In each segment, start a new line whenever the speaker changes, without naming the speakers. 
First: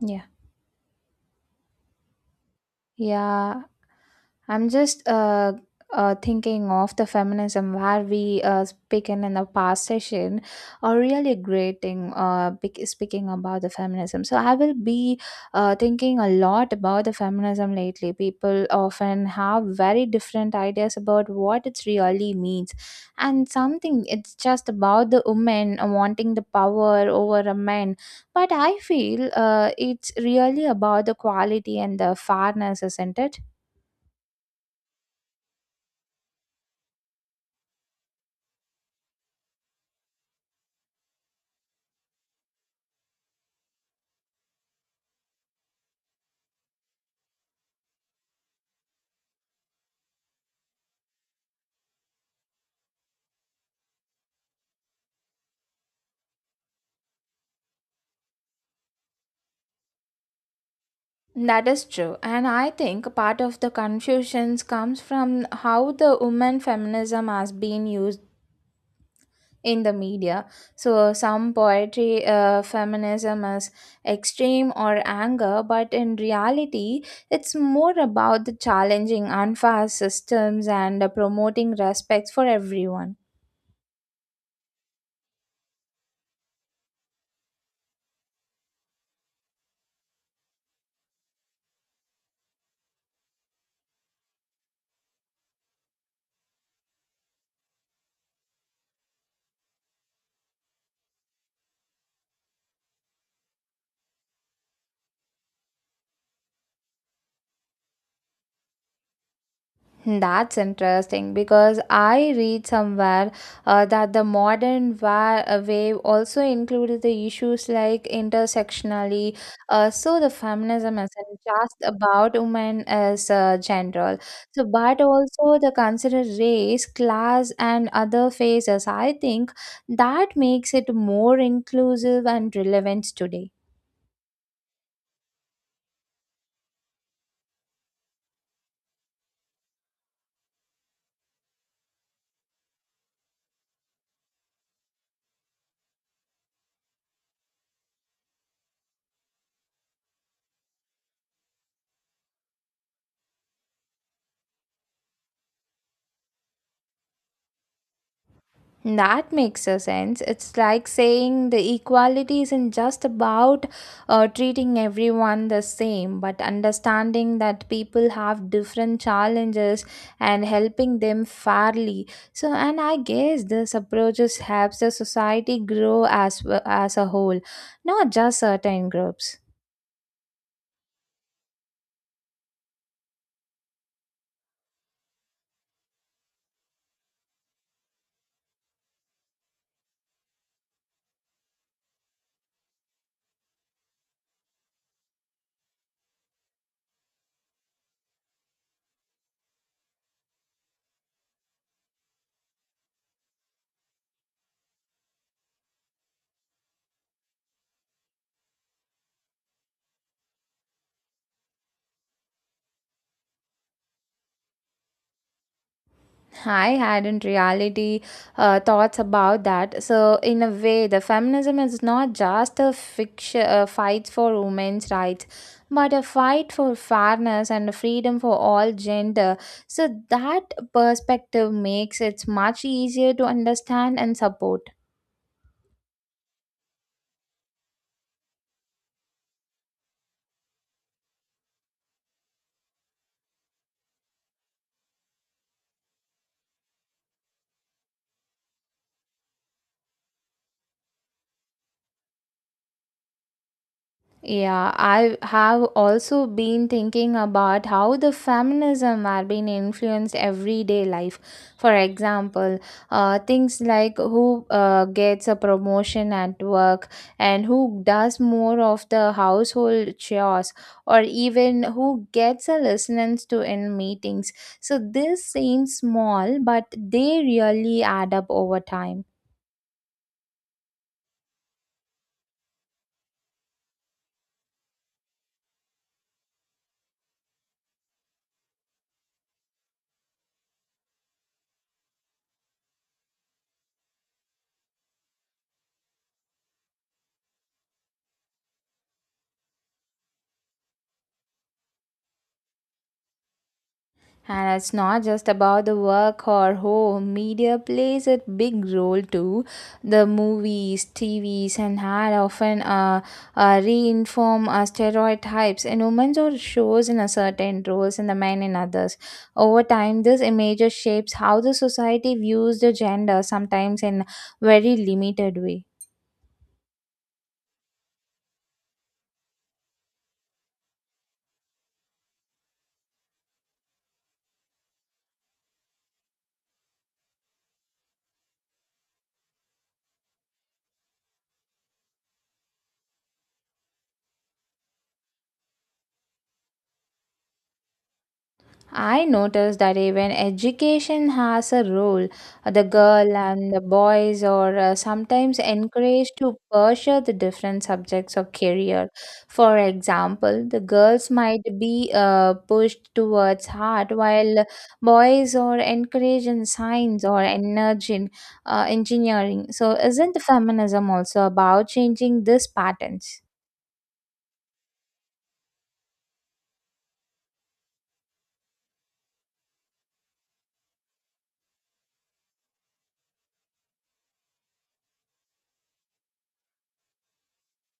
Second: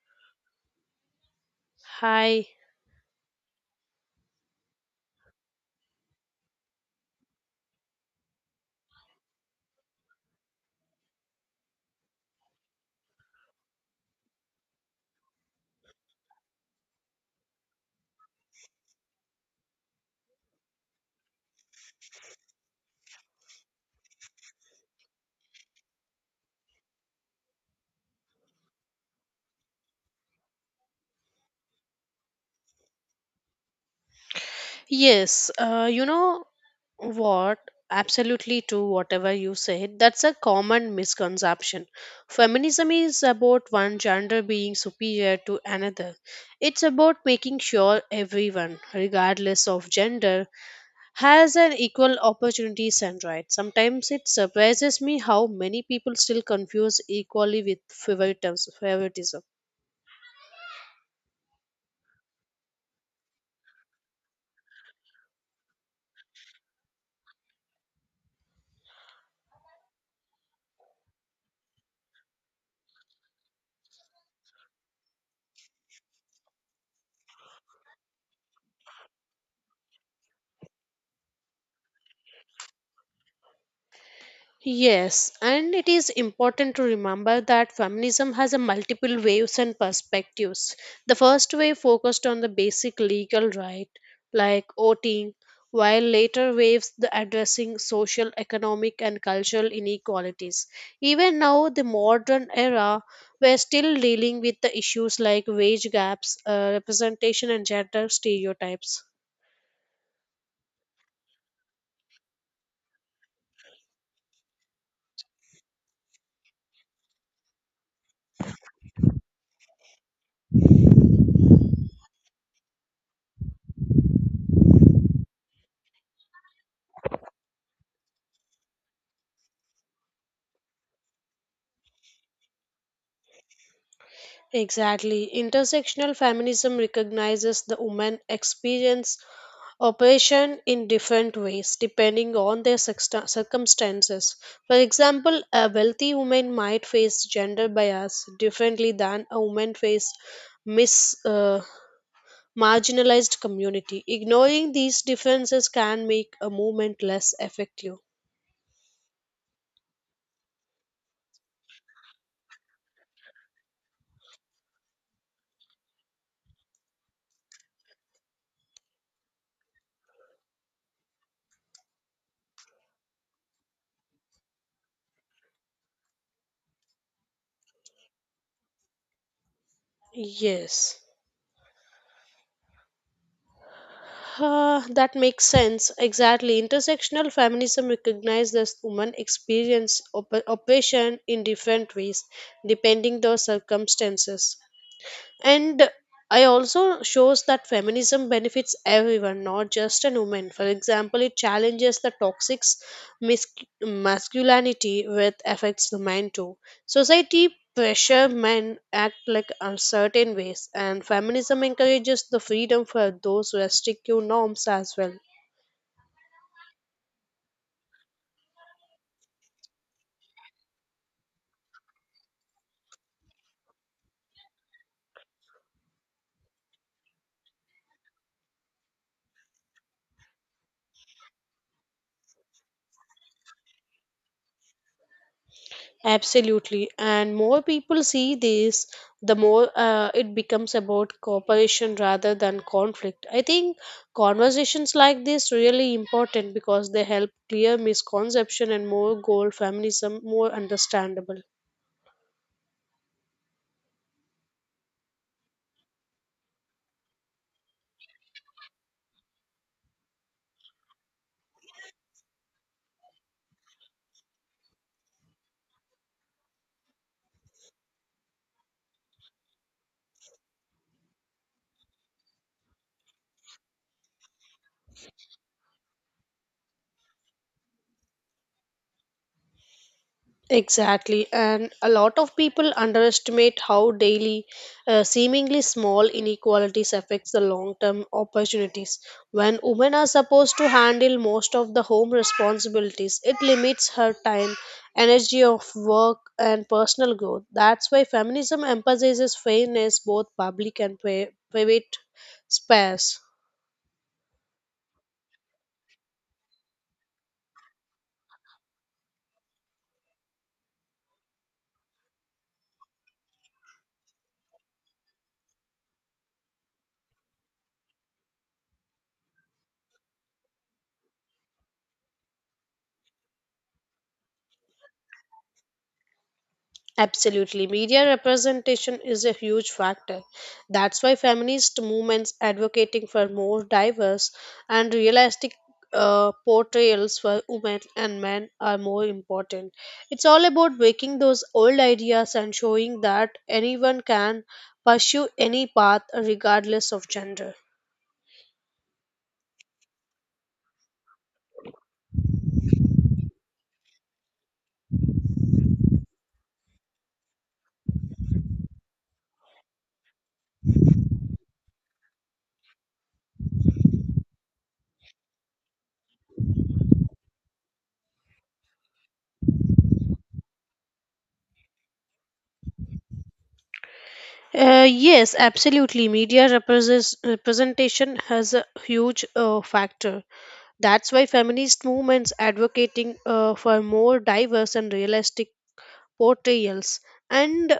Yeah.
Hi.
Yeah. I'm just Thinking of the feminism where we speaking in the past session are really great thing speaking about the feminism. So I will be thinking a lot about the feminism lately. People often have very different ideas about what it really means, and something it's just about the women wanting the power over a man, but I feel it's really about the quality and the fairness, isn't it?
Yes, you know what? Absolutely true, whatever you said. That's a common misconception. Feminism is about one gender being superior to another. It's about making sure everyone, regardless of gender, has an equal opportunities and rights. Sometimes it surprises me how many people still confuse equality with favoritism.
That is true, and I think part of the confusions comes from how the woman feminism has been used in the media. So some poetry feminism is extreme or anger, but in reality, it's more about the challenging unfair systems and promoting respect for everyone.
Yes, and it is important to remember that feminism has a multiple waves and perspectives. The first wave focused on the basic legal right, like voting, while later waves the addressing social, economic, and cultural inequalities. Even now, the modern era, we're still dealing with the issues like wage gaps, representation, and gender stereotypes.
That's interesting because I read somewhere that the modern wave also included the issues like intersectionality. So the feminism isn't just about women as a general, so but also the consider race, class, and other phases. I think that makes it more inclusive and relevant today.
Exactly. Intersectional feminism recognizes the woman experience operation in different ways depending on their circumstances. For example, a wealthy woman might face gender bias differently than a woman face mis marginalized community. Ignoring these differences can make a movement less effective.
That makes a sense. It's like saying the equality isn't just about treating everyone the same, but understanding that people have different challenges and helping them fairly. So, and I guess this approach just helps the society grow as well as a whole, not just certain groups.
Yes. That makes sense. Exactly. Intersectional feminism recognizes women experience oppression in different ways, depending their circumstances. And I also shows that feminism benefits everyone, not just a woman. For example, it challenges the toxic mis- masculinity, which affects the men too. Society pressure men act like a certain ways, and feminism encourages the freedom for those restrictive norms as well.
I hadn't reality thoughts about that. So in a way, the feminism is not just a fiction, fight for women's rights, but a fight for fairness and freedom for all gender. So that perspective makes it much easier to understand and support.
Absolutely. And more people see this, the more it becomes about cooperation rather than conflict. I think conversations like this really important because they help clear misconception and more goal feminism more understandable.
Yeah, I have also been thinking about how the feminism are being influenced everyday life. For example, things like who gets a promotion at work, and who does more of the household chores, or even who gets a listenance to in meetings. So this seems small, but they really add up over time.
Exactly, and a lot of people underestimate how daily, seemingly small inequalities affects the long-term opportunities. When women are supposed to handle most of the home responsibilities, it limits her time, energy of work, and personal growth. That's why feminism emphasizes fairness, both public and private spheres.
And it's not just about the work or home. Media plays a big role too. The movies, TVs, and ad often reinform stereotypes in women or shows in a certain roles and the men in others. Over time, this image shapes how the society views the gender, sometimes in very limited way.
Absolutely. Media representation is a huge factor. That's why feminist movements advocating for more diverse and realistic portrayals for women and men are more important. It's all about breaking those old ideas and showing that anyone can pursue any path regardless of gender.
I noticed that even education has a role. The girl and the boys are sometimes encouraged to pursue the different subjects of career. For example, the girls might be pushed towards art, while boys are encouraged in science or energy, in, engineering. So, isn't feminism also about changing these patterns?
Yes, absolutely. Media represents, representation has a huge factor. That's why feminist movements advocating for more diverse and realistic portrayals and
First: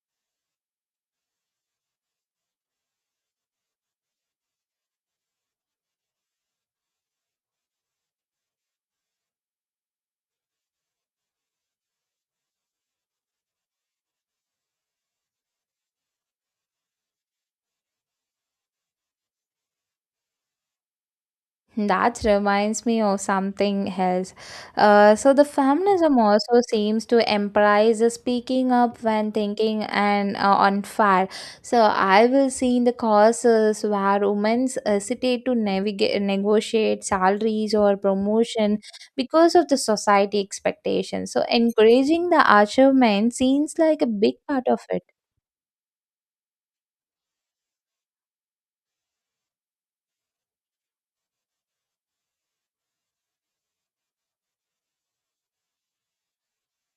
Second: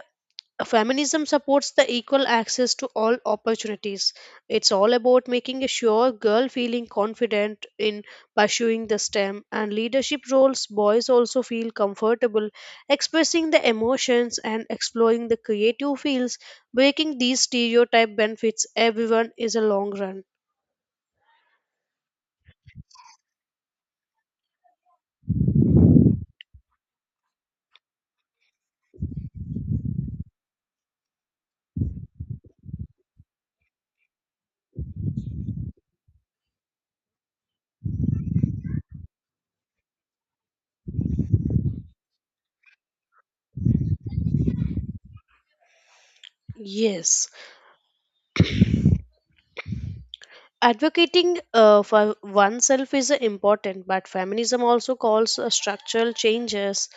feminism supports the equal access to all opportunities. It's all about making a sure girl feeling confident in pursuing the STEM and leadership roles. Boys also feel comfortable expressing their emotions and exploring the creative fields. Breaking these stereotype benefits everyone is a long run.
That reminds me of something else. So the feminism also seems to emphasize the speaking up when thinking and on fire. So I will see in the causes where women hesitate to navigate, negotiate salaries or promotion because of the society expectations. So encouraging the achievement seems like a big part of it.
Yes. Advocating for oneself is important, but feminism also calls structural changes.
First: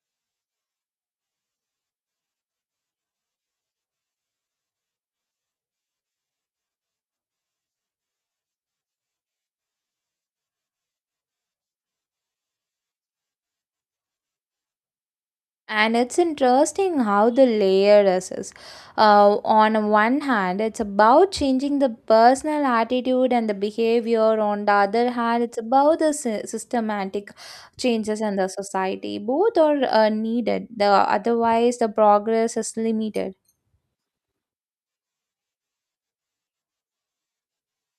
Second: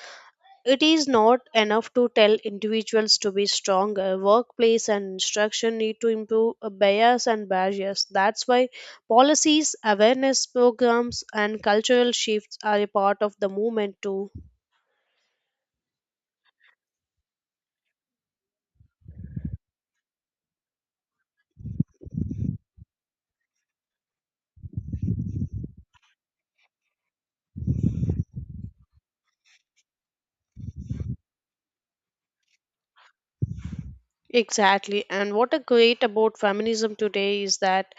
It is not enough to tell individuals to be stronger. Workplace and instruction need to improve bias and barriers. That's why policies, awareness programs, and cultural shifts are a part of the movement too.
And it's interesting how the layer is. On one hand, it's about changing the personal attitude and the behavior. On the other hand, it's about the systematic changes in the society. Both are needed. The otherwise, the progress is limited.
Exactly. And what a great about feminism today is that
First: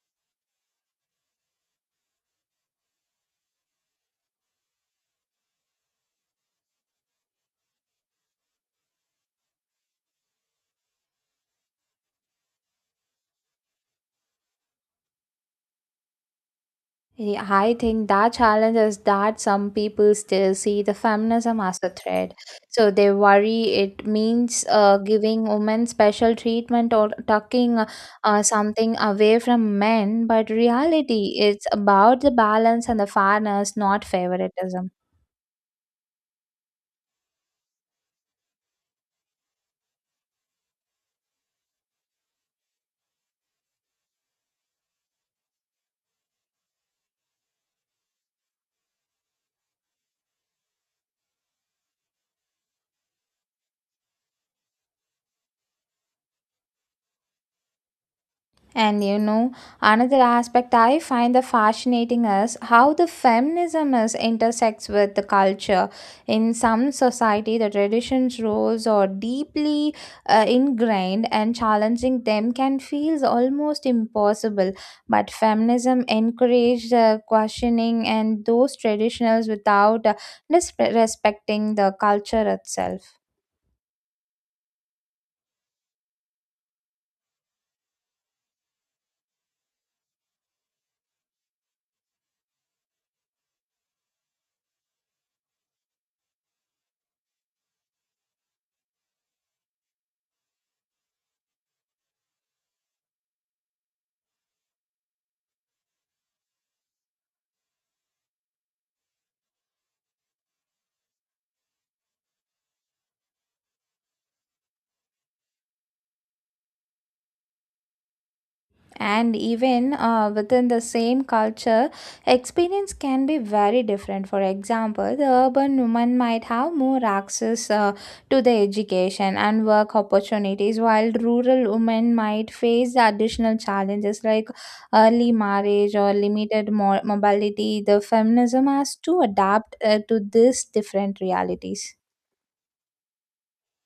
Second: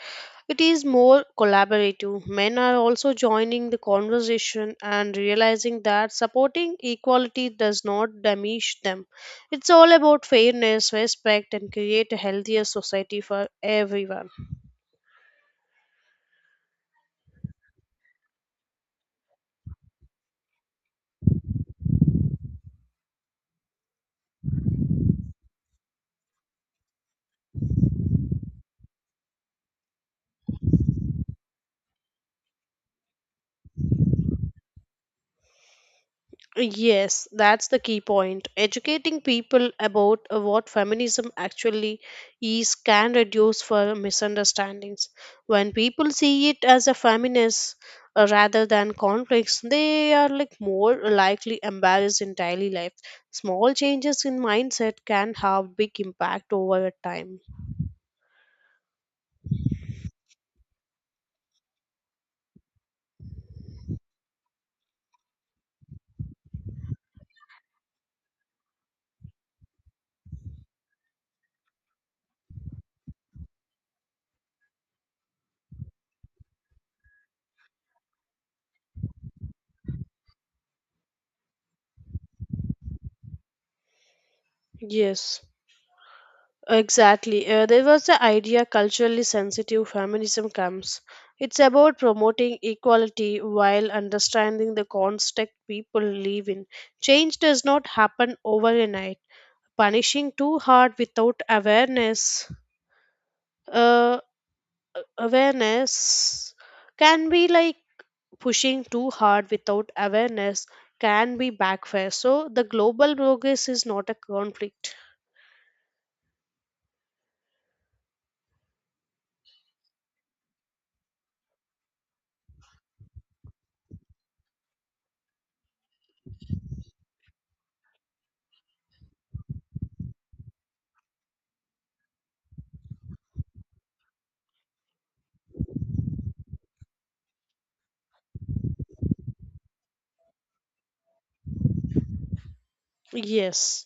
it is more collaborative. Men are also joining the conversation and realizing that supporting equality does not damage them. It's all about fairness, respect, and create a healthier society for everyone.
Yeah, I think that challenge is that some people still see the feminism as a threat. So they worry it means giving women special treatment or tucking something away from men. But reality, it's about the balance and the fairness, not favoritism.
Yes, that's the key point. Educating people about what feminism actually is can reduce for misunderstandings. When people see it as a feminist rather than conflicts, they are like more likely embarrassed in daily life. Small changes in mindset can have big impact over a time.
And you know, another aspect I find the fascinating is how the feminism is intersects with the culture. In some society, the traditions roles are deeply ingrained, and challenging them can feel almost impossible. But feminism encouraged the questioning and those traditionals without disrespecting the culture itself.
Yes. Exactly. There was the idea culturally sensitive feminism comes. It's about promoting equality while understanding the context people live in. Change does not happen overnight. Punishing too hard without awareness, uh, awareness can be like pushing too hard without awareness can be backfire. So the global progress is not a conflict.
And even within the same culture, experience can be very different. For example, the urban woman might have more access to the education and work opportunities, while rural women might face the additional challenges like early marriage or limited mobility. The feminism has to adapt to these different realities.
Yes.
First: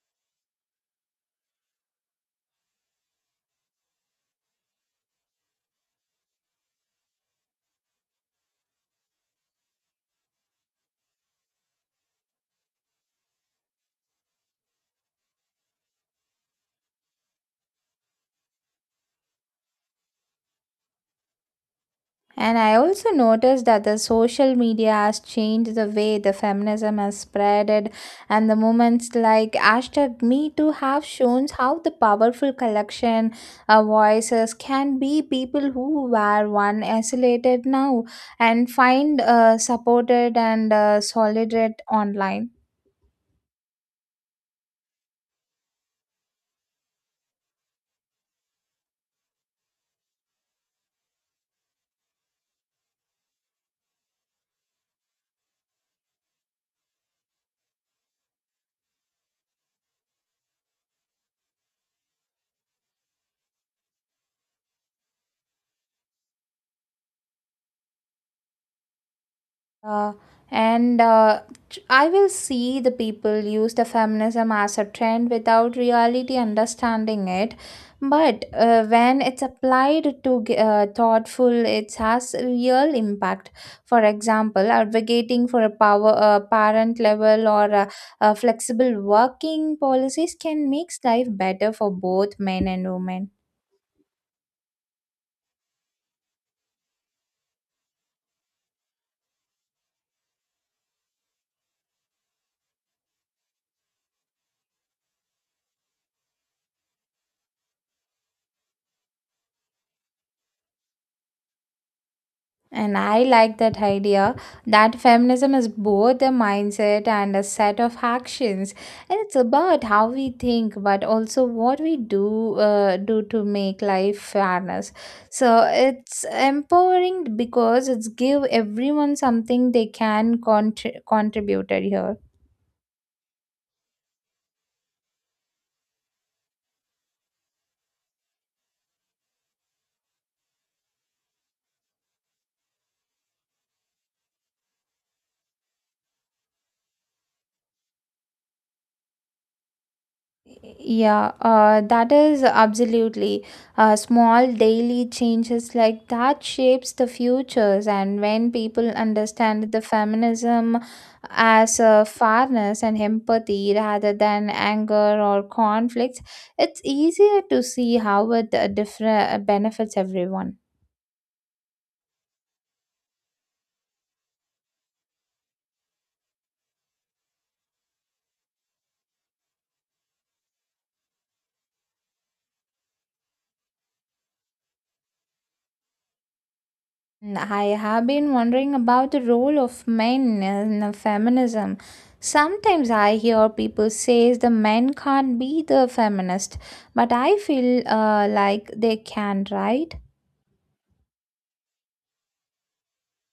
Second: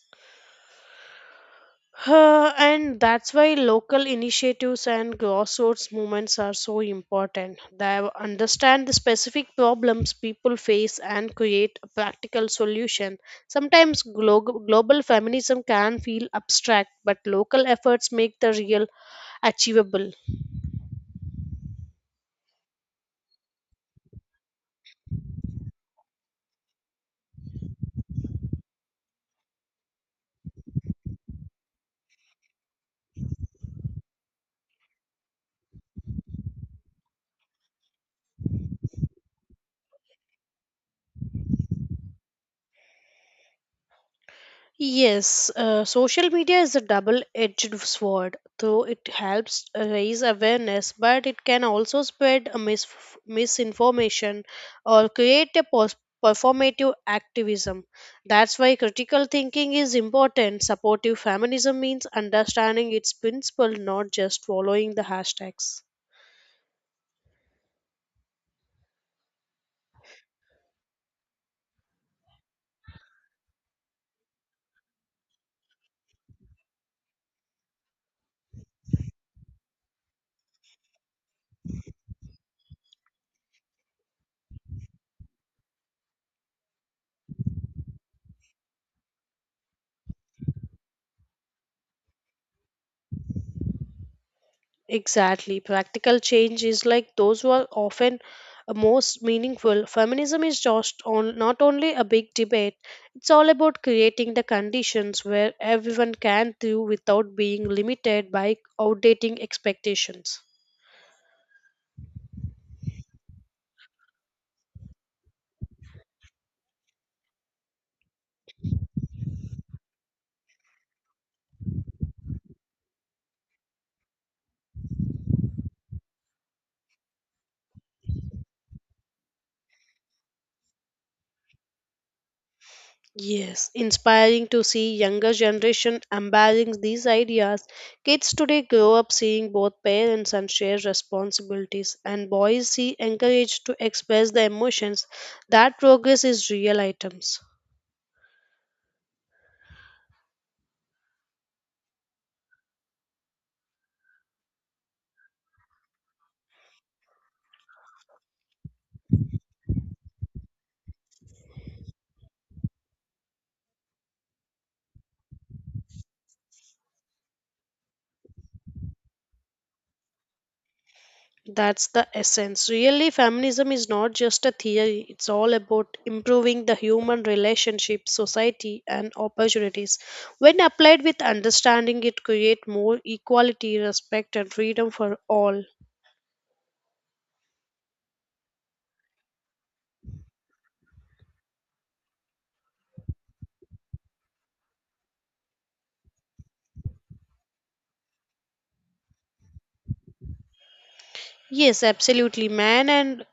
And that's why local initiatives and grassroots movements are so important. They understand the specific problems people face and create a practical solution. Sometimes global feminism can feel abstract, but local efforts make the real achievable.
And I also noticed that the social media has changed the way the feminism has spreaded, and the movements like hashtag Me Too have shown how the powerful collection of voices can be. People who were one isolated now and find supported and solidated online.
Yes, social media is a double-edged sword. Though it helps raise awareness, but it can also spread a misinformation or create a performative activism. That's why critical thinking is important. Supportive feminism means understanding its principle, not just following the hashtags.
Uh, and uh, I will see the people use the feminism as a trend without reality understanding it. But when it's applied to thoughtful, it has real impact. For example, advocating for a power parent level, or a flexible working policies can make life better for both men and women.
Exactly. Practical change is like those were often most meaningful. Feminism is just on not only a big debate, it's all about creating the conditions where everyone can do without being limited by outdating expectations.
And I like that idea that feminism is both a mindset and a set of actions. And it's about how we think, but also what we do to make life fairness. So it's empowering because it's give everyone something they can contribute here.
Yes, inspiring to see younger generation embracing these ideas. Kids today grow up seeing both parents and shared responsibilities, and boys see encouraged to express their emotions. That progress is real items.
Yeah, that is absolutely. Small daily changes like that shapes the futures, and when people understand the feminism as fairness and empathy rather than anger or conflicts, it's easier to see how it different benefits everyone.
That's the essence. Really, feminism is not just a theory. It's all about improving the human relationship, society, and opportunities. When applied with understanding, it creates more equality, respect, and freedom for all.
And I have been wondering about the role of men in feminism. Sometimes I hear people say the men can't be the feminist, but I feel like they can, right?
Yes, absolutely. Man and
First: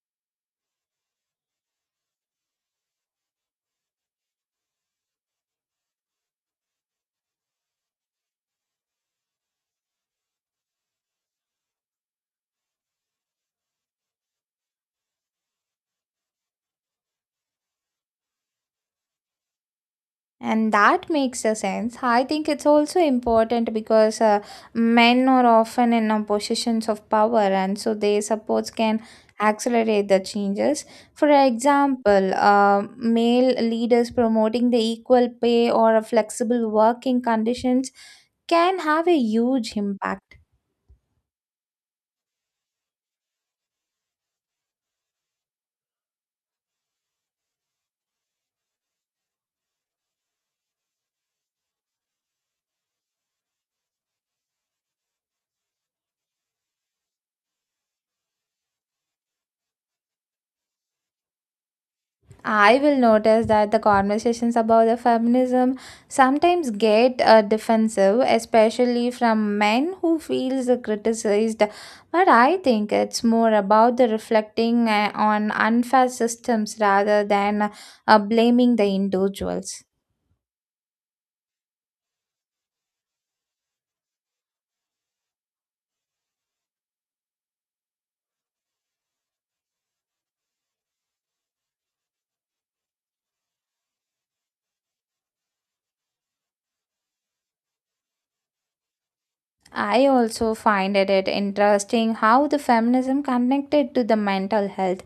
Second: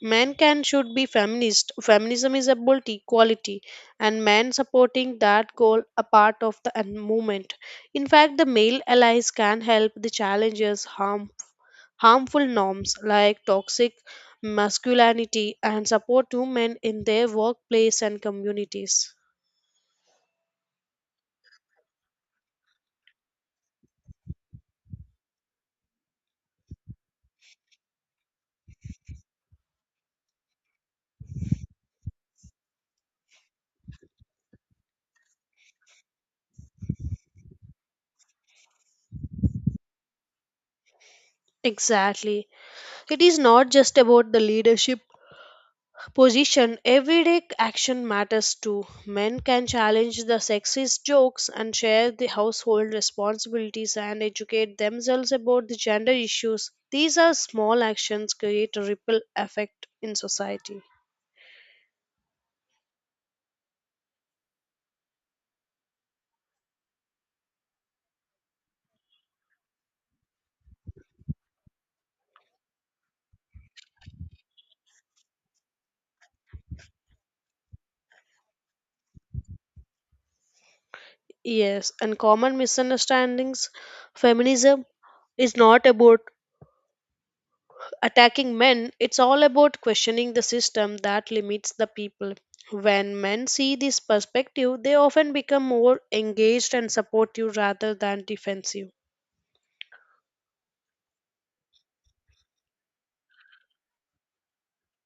man can should be feminist. Feminism is about equality, and man supporting that goal a part of the movement. In fact, the male allies can help the challenges harmful norms like toxic masculinity and support women in their workplace and communities.
And that makes a sense. I think it's also important because men are often in positions of power, and so their supports can accelerate the changes. For example, male leaders promoting the equal pay or flexible working conditions can have a huge impact.
Exactly. It is not just about the leadership position, everyday action matters too. Men can challenge the sexist jokes and share the household responsibilities and educate themselves about the gender issues. These are small actions create a ripple effect in society.
I will notice that the conversations about the feminism sometimes get defensive, especially from men who feels criticized. But I think it's more about the reflecting on unfair systems rather than blaming the individuals.
Yes, and common misunderstandings. Feminism is not about attacking men, it's all about questioning the system that limits the people. When men see this perspective, they often become more engaged and supportive rather than defensive.
I also find it interesting how the feminism connected to the mental health.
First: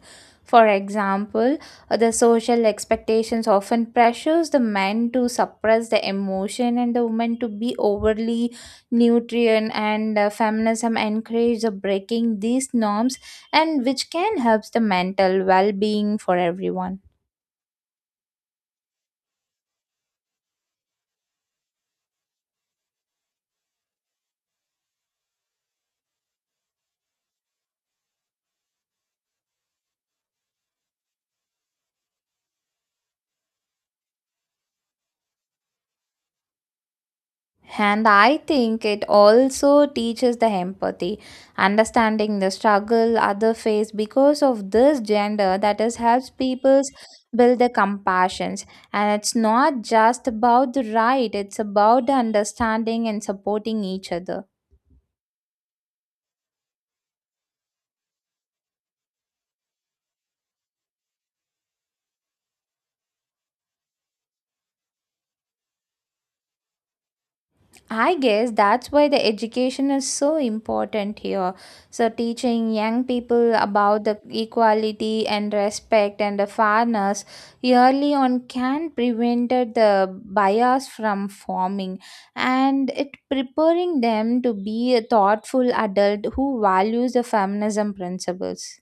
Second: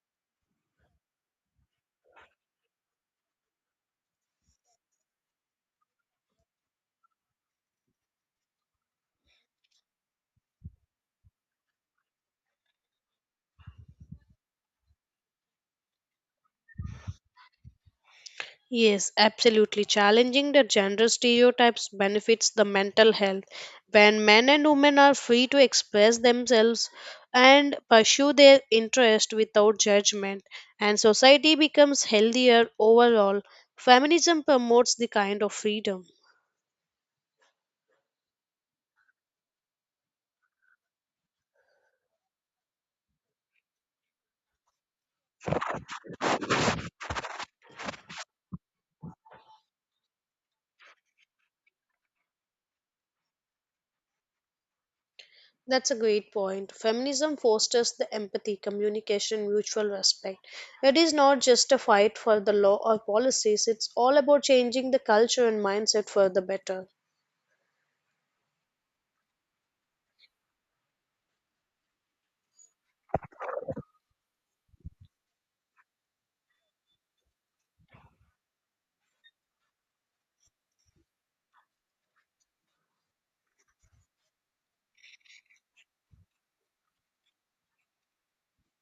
For example, the social expectations often pressures the men to suppress the emotion and the women to be overly nutrient, and feminism encourages the breaking these norms, and which can help the mental well-being for everyone.
Yes, absolutely. Challenging the gender stereotypes benefits the mental health. When men and women are free to express themselves and pursue their interest without judgment, and society becomes healthier overall, feminism promotes the kind of freedom.
And I think it also teaches the empathy, understanding the struggle other face because of this gender, that is helps people build the compassions. And it's not just about the right, it's about the understanding and supporting each other.
That's a great point. Feminism fosters the empathy, communication, mutual respect. It is not just a fight for the law or policies, it's all about changing the culture and mindset for the better.
I guess that's why the education is so important here. So, teaching young people about the equality and respect and the fairness early on can prevent the bias from forming, and it preparing them to be a thoughtful adult who values the feminism principles.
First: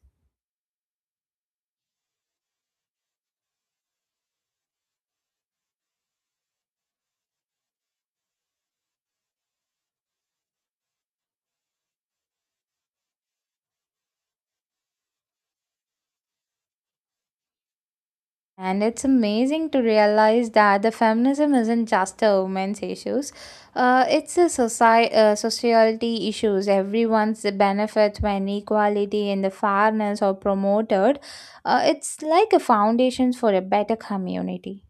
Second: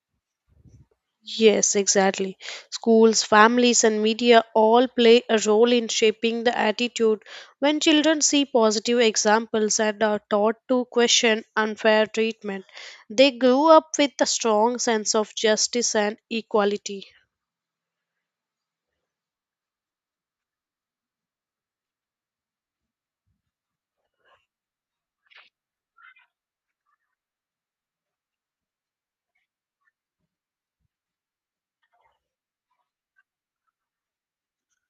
Yes, exactly. Schools, families, and media all play a role in shaping the attitude. When children see positive examples and are taught to question unfair treatment, they grow up with a strong sense of justice and equality.
And it's amazing to realize that the feminism isn't just a woman's issues. It's a society, sociality issues. Everyone's benefit when equality and the fairness are promoted. It's like a foundation for a better community.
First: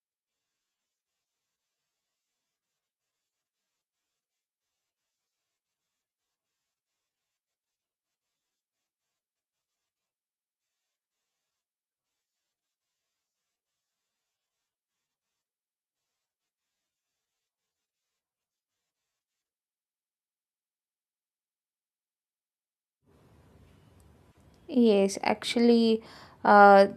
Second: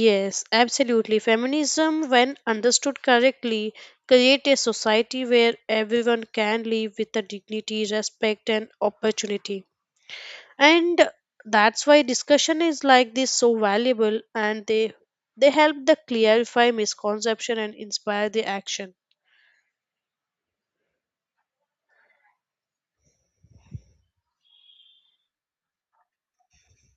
Yes, absolutely. Feminism, when understood correctly, create a society where everyone can live with the dignity, respect, and opportunity. And that's why discussion is like this so valuable, and they help the clarify misconception and inspire the action.
Yes, actually, uh,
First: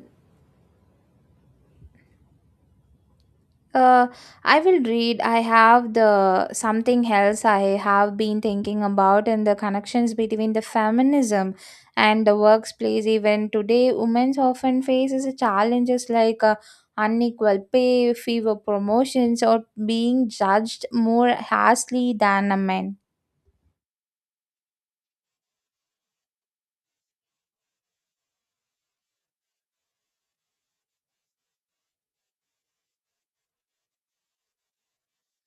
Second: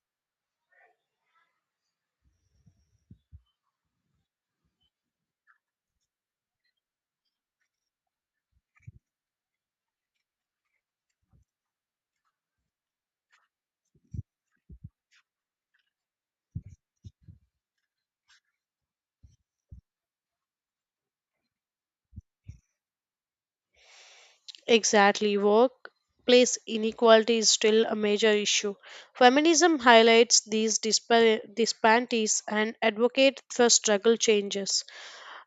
Uh, I will read. I have the something else I have been thinking about and the connections between the feminism and the workplace. Even today, women often faces challenges like unequal pay, fewer promotions, or being judged more harshly than a man.
Exactly, workplace inequality is still a major issue. Feminism highlights these disparities and advocates for struggle changes,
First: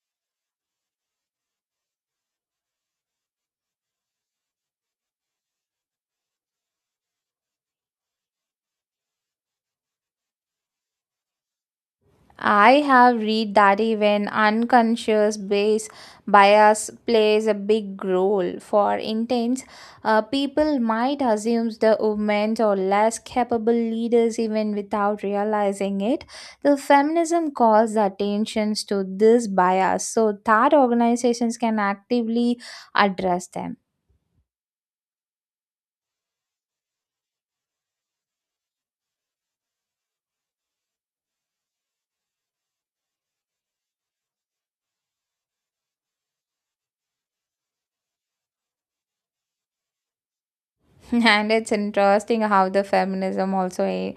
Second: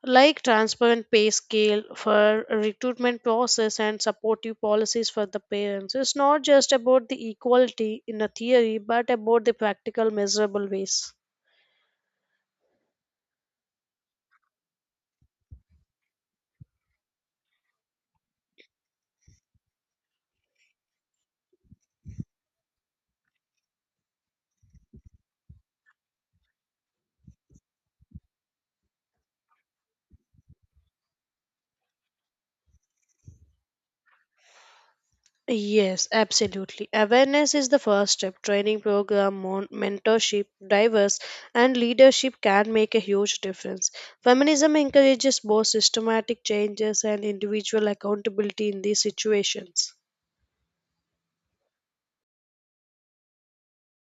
like transparent pay scale for recruitment process and supportive policies for the parents. It's not just about the equality in a theory, but about the practical measurable ways.
I have read that even unconscious base bias plays a big role. For instance, people might assume the women are less capable leaders even without realizing it. The feminism calls the attention to this bias so that organizations can actively address them.
Yes, absolutely, awareness is the first step. Training program, mentorship, diverse and leadership can make a huge difference. Feminism encourages both systematic changes and individual accountability in these situations.
And it's interesting how the feminism also eh,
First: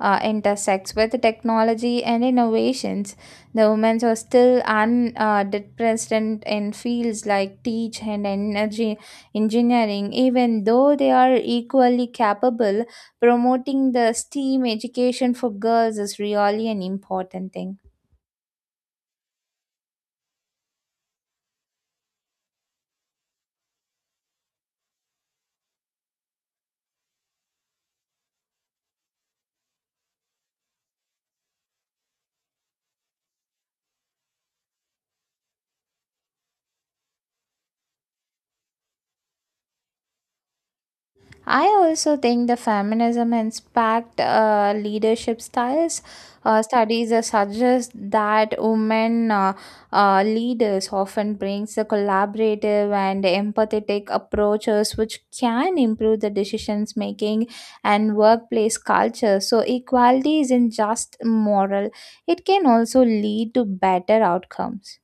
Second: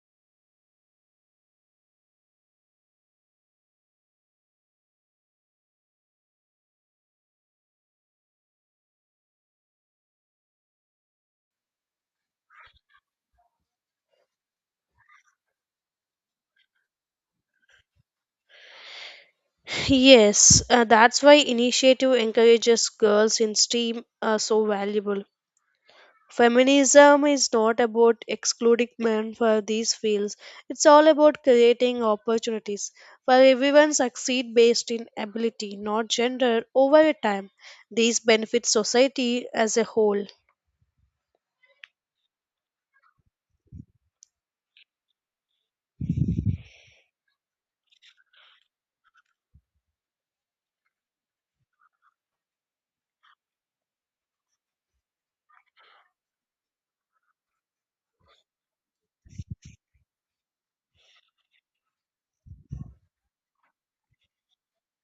uh, intersects with technology and innovations. The women are still unrepresented in fields like teach and energy engineering, even though they are equally capable. Promoting the STEAM education for girls is really an important thing.
Yes, that's why initiative encourages girls in STEAM are so valuable. Feminism is not about excluding men for these fields. It's all about creating opportunities for everyone succeed based in ability, not gender, over a time. These benefit society as a whole.
I also think the feminism inspired leadership styles. Studies suggest that women leaders often brings the collaborative and empathetic approaches, which can improve the decisions making and workplace culture. So equality isn't just moral; it can also lead to better outcomes.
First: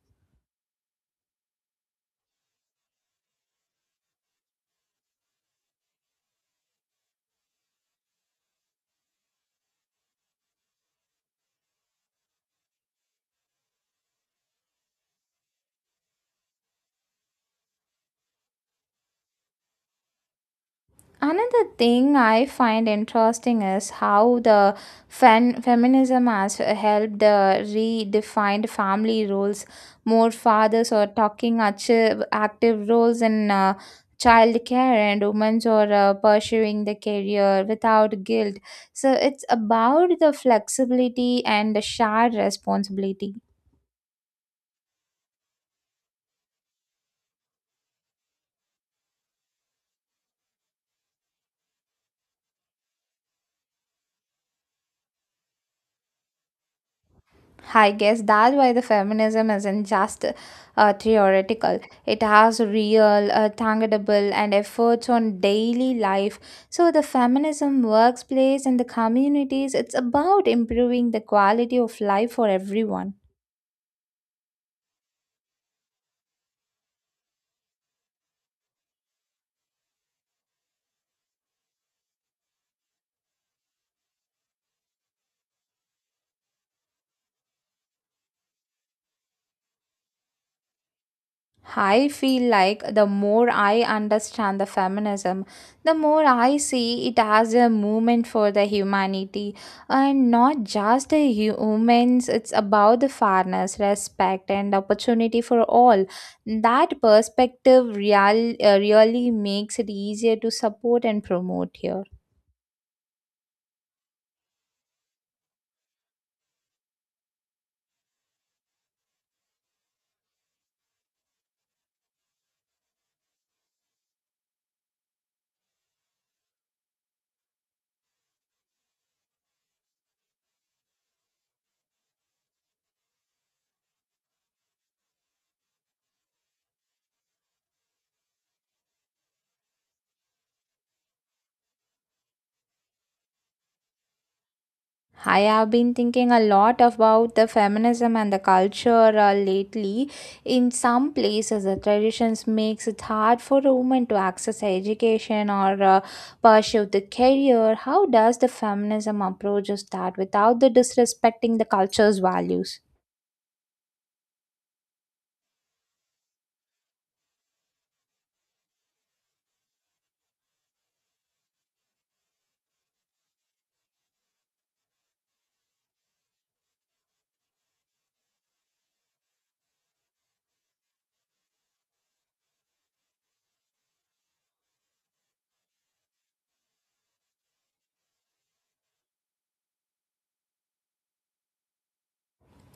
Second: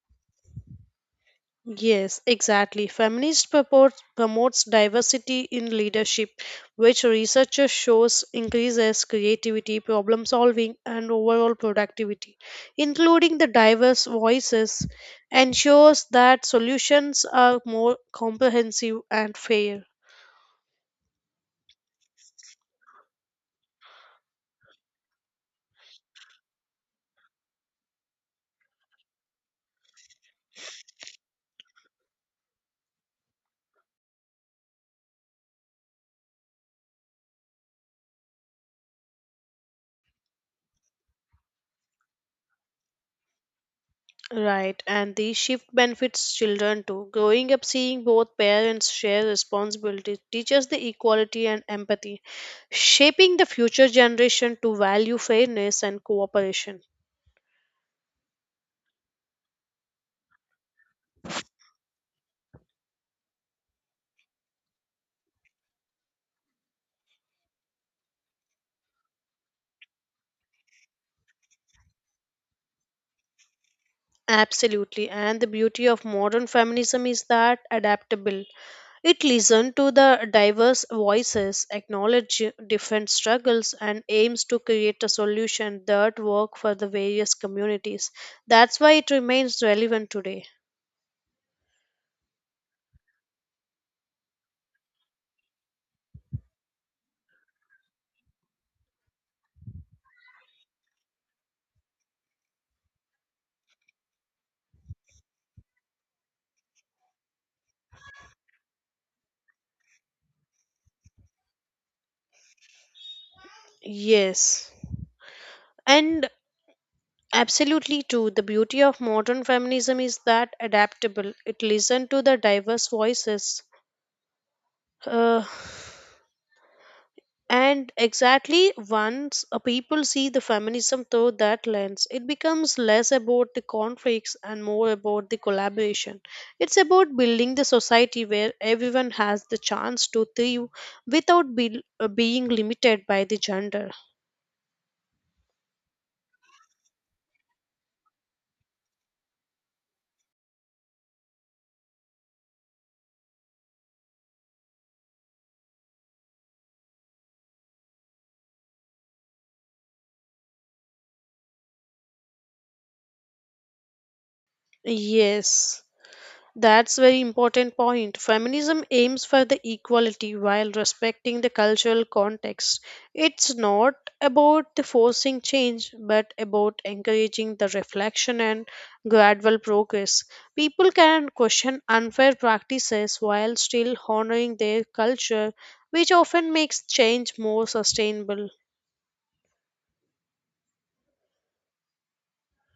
Yes, exactly. Feminist purports, promotes diversity in leadership, which researchers shows increases creativity, problem solving, and overall productivity. Including the diverse voices ensures that solutions are more comprehensive and fair.
Another thing I find interesting is how the feminism has helped redefined family roles. More fathers are talking active roles in child care, and women are pursuing the career without guilt. So it's about the flexibility and the shared responsibility.
Right, and the shift benefits children too. Growing up seeing both parents share responsibility teaches the equality and empathy, shaping the future generation to value fairness and cooperation.
I guess that's why the feminism isn't just theoretical. It has real, tangible, and efforts on daily life. So the feminism workplace and the communities, it's about improving the quality of life for everyone.
Absolutely, and the beauty of modern feminism is that adaptable. It listens to the diverse voices, acknowledges different struggles, and aims to create a solution that work for the various communities. That's why it remains relevant today.
I feel like the more I understand the feminism, the more I see it as a movement for the humanity and not just the humans. It's about the fairness, respect, and opportunity for all. That perspective really makes it easier to support and promote here.
Yes. And absolutely true. The beauty of modern feminism is that adaptable. It listens to the diverse voices. Uh, and exactly once a people see the feminism through that lens, it becomes less about the conflicts and more about the collaboration. It's about building the society where everyone has the chance to thrive without being limited by the gender.
I have been thinking a lot about the feminism and the culture lately. In some places, the traditions makes it hard for a woman to access education or pursue the career. How does the feminism approaches that without the disrespecting the culture's values?
Yes. That's very important point. Feminism aims for the equality while respecting the cultural context. It's not about the forcing change, but about encouraging the reflection and gradual progress. People can question unfair practices while still honoring their culture, which often makes change more sustainable.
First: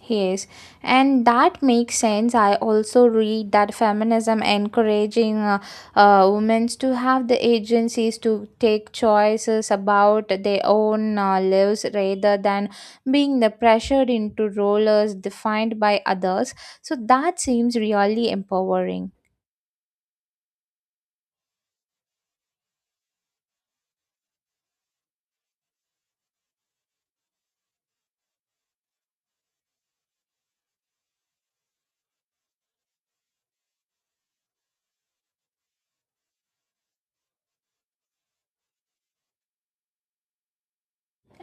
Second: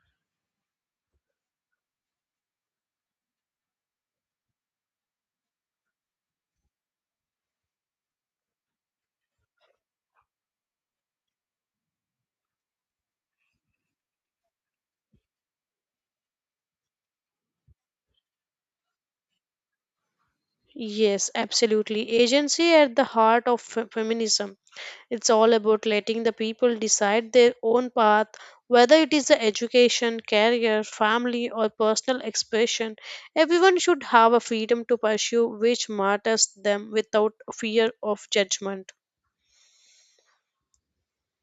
Yes, and that makes sense. I also read that feminism encouraging women to have the agencies to take choices about their own lives rather than being the pressured into roles defined by others. So that seems really empowering.
Yes, absolutely. Agency at the heart of feminism. It's all about letting the people decide their own path, whether it is the education, career, family, or personal expression. Everyone should have a freedom to pursue which matters them without fear of judgment.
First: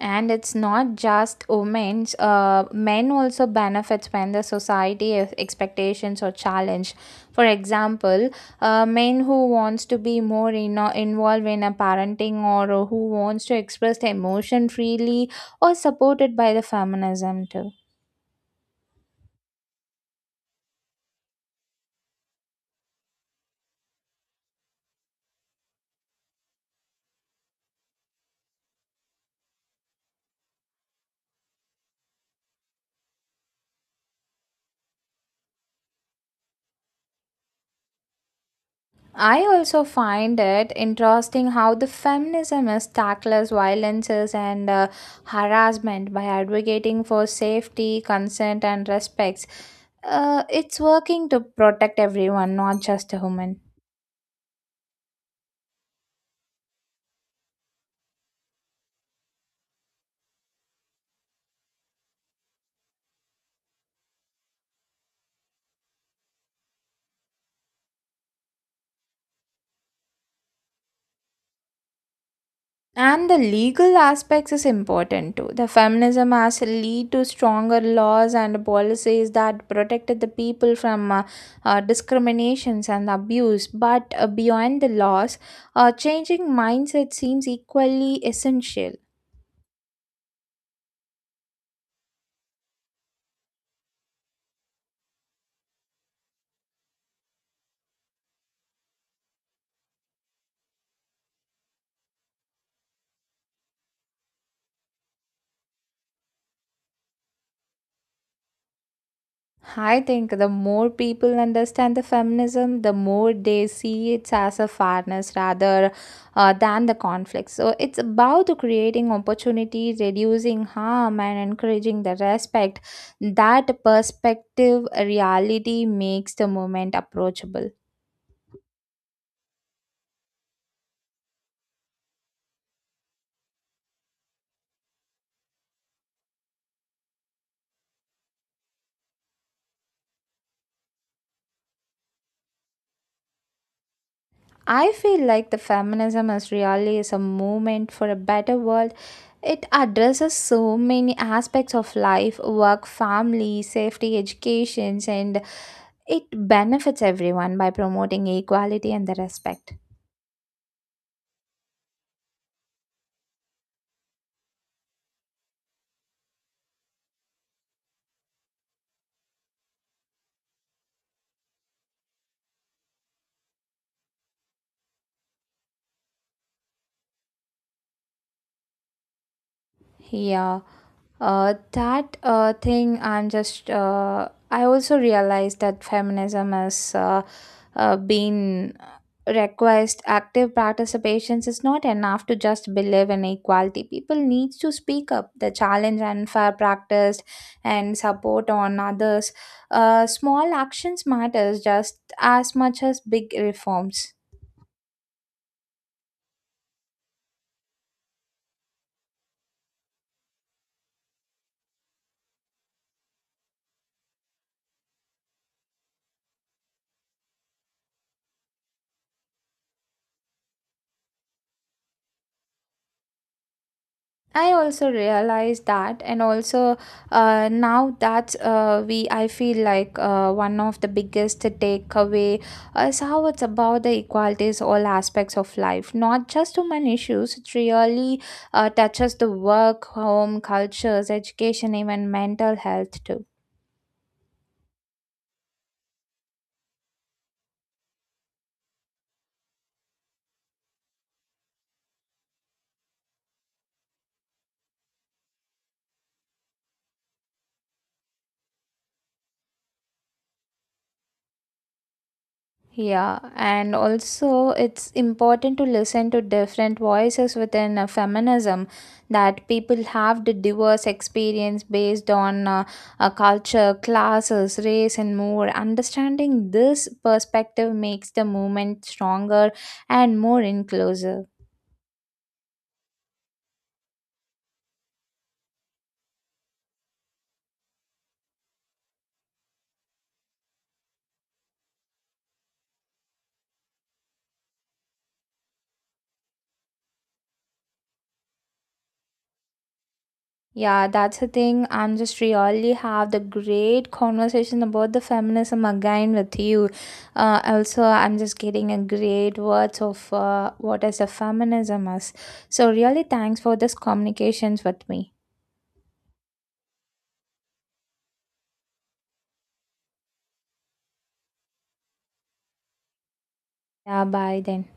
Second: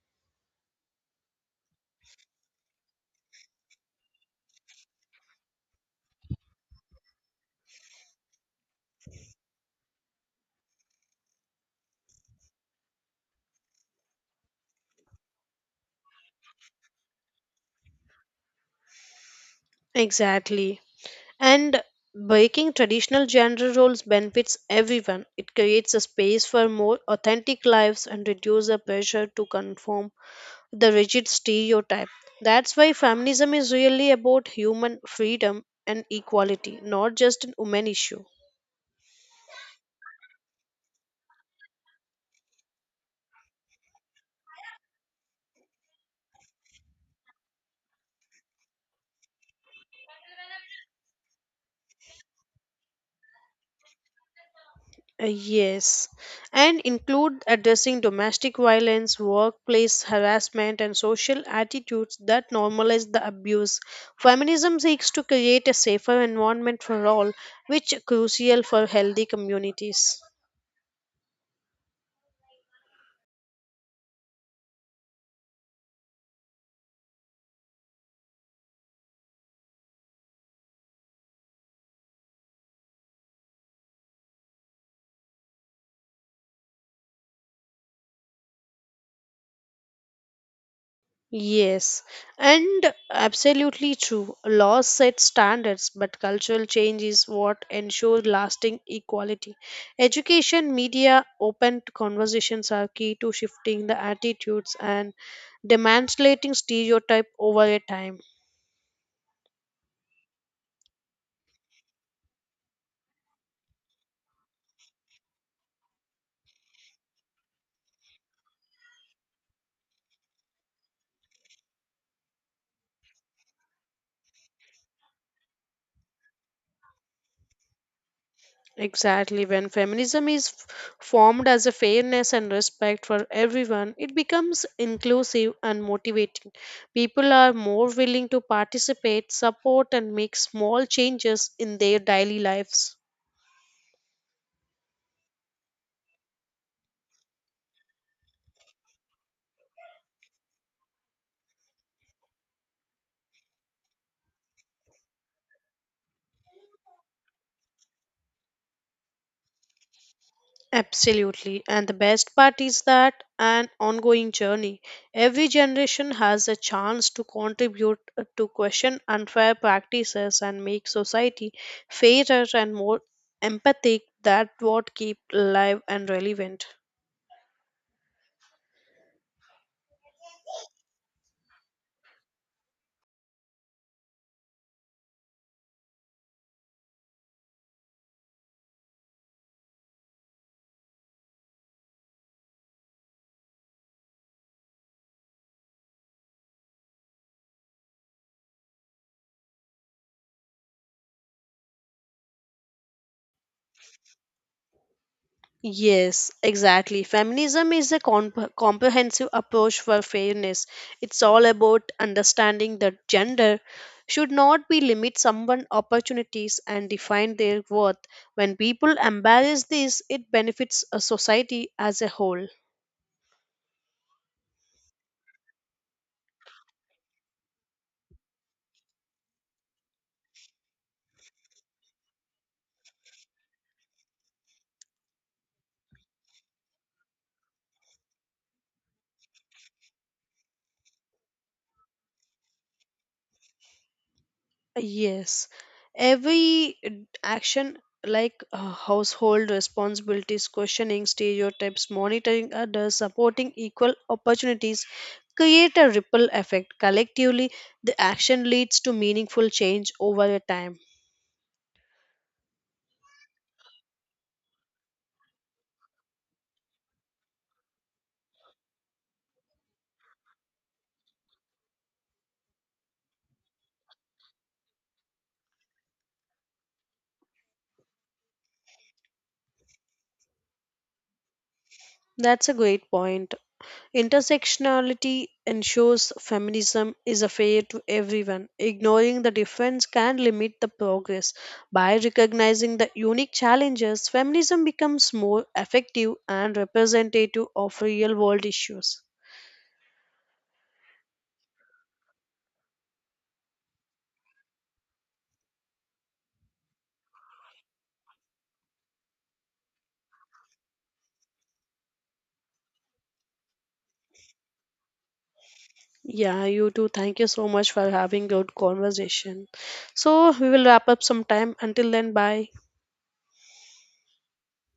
And it's not just women, men also benefits when the society expectations or challenge. For example, men who wants to be more involved in a parenting, or who wants to express their emotion freely or supported by the feminism too.
Exactly. And breaking traditional gender roles benefits everyone. It creates a space for more authentic lives and reduces the pressure to conform the rigid stereotype. That's why feminism is really about human freedom and equality, not just an women issue.
I also find it interesting how the feminism is tackles violences and harassment by advocating for safety, consent, and respects. It's working to protect everyone, not just a woman.
Yes, and include addressing domestic violence, workplace harassment, and social attitudes that normalize the abuse. Feminism seeks to create a safer environment for all, which is crucial for healthy communities.
And the legal aspects is important too. The feminism has lead to stronger laws and policies that protected the people from discriminations and abuse. But beyond the laws, changing mindset seems equally essential.
Yes, and absolutely true. Laws set standards, but cultural change is what ensures lasting equality. Education, media, open conversations are key to shifting the attitudes and demanslating stereotype over a time.
I think the more people understand the feminism, the more they see it as a fairness rather than the conflict. So it's about creating opportunity, reducing harm, and encouraging the respect. That perspective reality makes the movement approachable.
Exactly. When feminism is formed as a fairness and respect for everyone, it becomes inclusive and motivating. People are more willing to participate, support, and make small changes in their daily lives.
I feel like the feminism is really is a movement for a better world. It addresses so many aspects of life, work, family, safety, educations, and it benefits everyone by promoting equality and the respect.
Absolutely. And the best part is that an ongoing journey. Every generation has a chance to contribute to question unfair practices and make society fairer and more empathic that what keep alive and relevant.
Yeah, that thing I'm just. I also realized that feminism has been request active participations. Is not enough to just believe in equality, people needs to speak up the challenge unfair practice and support on others. Small actions matters just as much as big reforms.
Yes, exactly. Feminism is a comprehensive approach for fairness. It's all about understanding that gender should not be limit someone opportunities and define their worth. When people embrace this, it benefits a society as a whole.
I also realize that, and also now that's we. I feel like one of the biggest takeaway is how it's about the equalities, all aspects of life, not just human issues. It really touches the work, home, cultures, education, even mental health too.
Yes, every action like household responsibilities, questioning stereotypes, monitoring others, supporting equal opportunities create a ripple effect. Collectively, the action leads to meaningful change over a time.
Yeah, and also it's important to listen to different voices within feminism, that people have the diverse experience based on culture, classes, race, and more. Understanding this perspective makes the movement stronger and more inclusive.
That's a great point. Intersectionality ensures feminism is a fair to everyone. Ignoring the difference can limit the progress. By recognizing the unique challenges, feminism becomes more effective and representative of real world issues.
Yeah, that's the thing. I'm just really have the great conversation about the feminism again with you. I'm just getting a great words of what is the feminism is. So really, thanks for this communications with me.
Yeah, you too. Thank you so much for having good conversation. So we will wrap up sometime. Until then, bye.
Yeah, bye then.